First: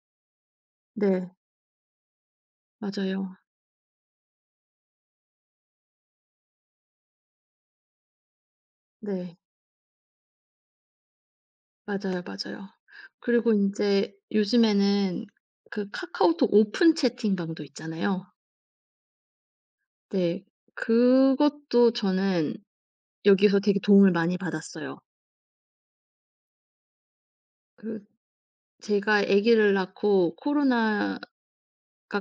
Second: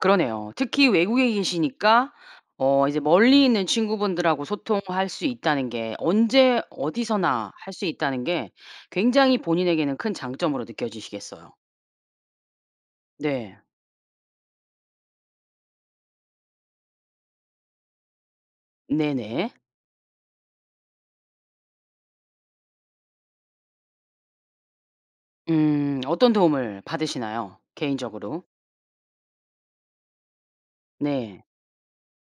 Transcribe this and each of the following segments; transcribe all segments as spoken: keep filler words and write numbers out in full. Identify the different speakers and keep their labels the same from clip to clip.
Speaker 1: 그러네요. 특히
Speaker 2: 네.
Speaker 1: 외국에 계시니까 어 이제
Speaker 2: 맞아요.
Speaker 1: 멀리 있는 친구분들하고 소통할 수 있다는 게 언제 어디서나 할 수 있다는 게
Speaker 2: 네.
Speaker 1: 굉장히 본인에게는 큰 장점으로 느껴지시겠어요.
Speaker 2: 맞아요, 맞아요. 그리고
Speaker 1: 네.
Speaker 2: 인제 요즘에는 그 카카오톡 오픈 채팅방도 있잖아요.
Speaker 1: 네네.
Speaker 2: 네. 그것도 저는 여기서 되게 도움을 많이 받았어요.
Speaker 1: 음. 어떤 도움을 받으시나요?
Speaker 2: 그
Speaker 1: 개인적으로?
Speaker 2: 제가 애기를 낳고 코로나가
Speaker 1: 네.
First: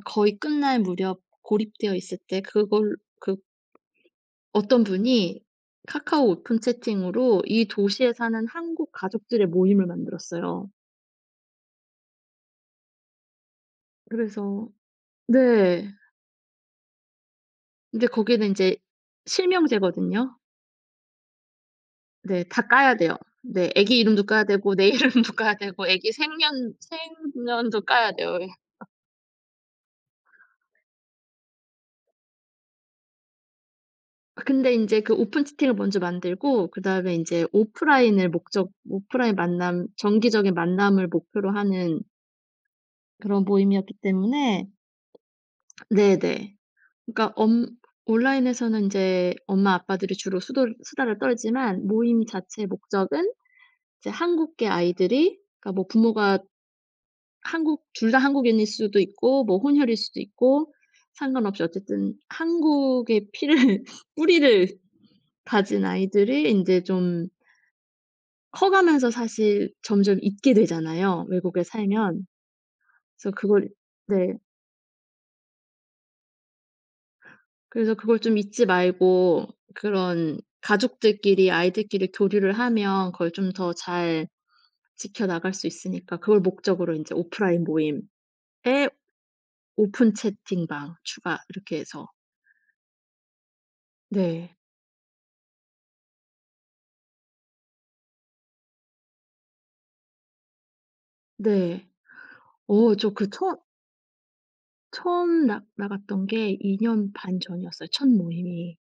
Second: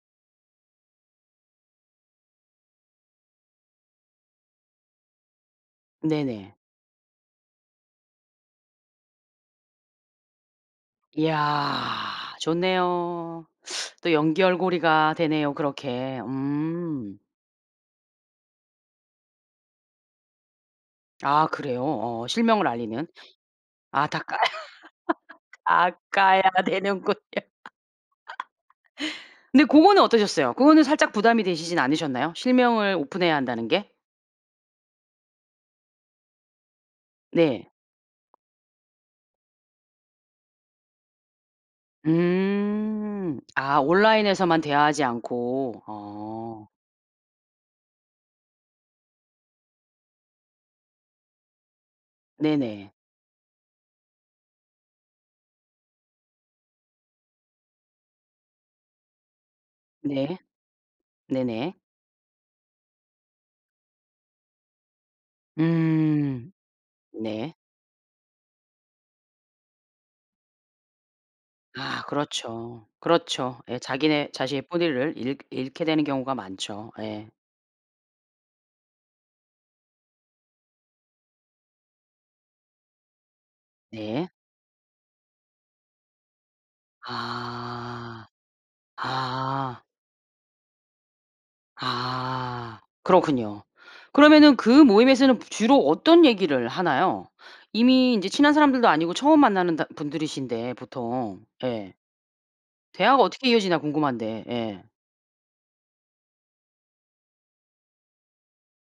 Speaker 2: 거의 끝날 무렵 고립되어 있을 때 그걸 그 어떤 분이 카카오
Speaker 1: 네네.
Speaker 2: 오픈 채팅으로 이 도시에 사는 한국 가족들의 모임을 만들었어요.
Speaker 1: 이야, 좋네요. 또
Speaker 2: 그래서
Speaker 1: 연결고리가 되네요
Speaker 2: 네.
Speaker 1: 그렇게. 음.
Speaker 2: 인제 거기는 인제 실명제거든요.
Speaker 1: 아 그래요? 어
Speaker 2: 네. 다
Speaker 1: 실명을
Speaker 2: 까야
Speaker 1: 알리는.
Speaker 2: 돼요. 네, 애기
Speaker 1: 아, 다
Speaker 2: 이름도
Speaker 1: 까야
Speaker 2: 까야 되고 내 이름도 까야 되고
Speaker 1: 다
Speaker 2: 애기
Speaker 1: 까야
Speaker 2: 생년
Speaker 1: 되는군요.
Speaker 2: 생년도 까야 돼요, 예.
Speaker 1: 근데 고거는 어떠셨어요? 그거는 살짝 부담이 되시진 않으셨나요? 실명을 오픈해야 한다는 게?
Speaker 2: 아 근데 인제 그 오픈 채팅을 먼저 만들고 그다음에 인제
Speaker 1: 네.
Speaker 2: 오프라인을 목적 오프라인 만남, 정기적인 만남을 목표로 하는
Speaker 1: 음.
Speaker 2: 그런
Speaker 1: 아
Speaker 2: 모임이었기
Speaker 1: 온라인에서만
Speaker 2: 때문에
Speaker 1: 대화하지 않고.
Speaker 2: 네네.
Speaker 1: 어.
Speaker 2: 그러니까 엄 온라인에서는 인제 엄마 아빠들이 주로 수돌 수다를 떨지만 모임 자체
Speaker 1: 네네.
Speaker 2: 목적은 이제 한국계 아이들이 그러니까 뭐 부모가 한국 둘 다 한국인일 수도 있고 뭐 혼혈일 수도
Speaker 1: 네.
Speaker 2: 있고 상관없이
Speaker 1: 네네.
Speaker 2: 어쨌든 한국의 피를 뿌리를 가진 아이들이
Speaker 1: 음.
Speaker 2: 인제 좀
Speaker 1: 네.
Speaker 2: 커 가면서 사실 점점 잊게 되잖아요. 외국에
Speaker 1: 아,
Speaker 2: 살면.
Speaker 1: 그렇죠.
Speaker 2: 그래서
Speaker 1: 그렇죠.
Speaker 2: 그걸
Speaker 1: 예. 자기네
Speaker 2: 네.
Speaker 1: 자신의 뿌리를 잃 잃게 되는 경우가 많죠. 예.
Speaker 2: 그래서 그걸 좀 잊지 말고 그런 가족들끼리, 아이들끼리 교류를 하면 그걸 좀 더 잘
Speaker 1: 네.
Speaker 2: 지켜나갈 수 있으니까 그걸 목적으로 인제 오프라인 모임에
Speaker 1: 아. 아.
Speaker 2: 오픈 채팅방 추가 이렇게 해서
Speaker 1: 아. 그렇군요.
Speaker 2: 네.
Speaker 1: 그러면은 그 모임에서는 보 주로 어떤 얘기를 하나요? 이미 인제 친한 사람들도 아니고 처음 만나는 다 분들이신데 보통.
Speaker 2: 네.
Speaker 1: 예.
Speaker 2: 어 저
Speaker 1: 대화가
Speaker 2: 그
Speaker 1: 어떻게
Speaker 2: 처
Speaker 1: 이어지나 궁금한데 예.
Speaker 2: 처음 나 나갔던 게 이 년 반 전이었어요, 첫 모임이.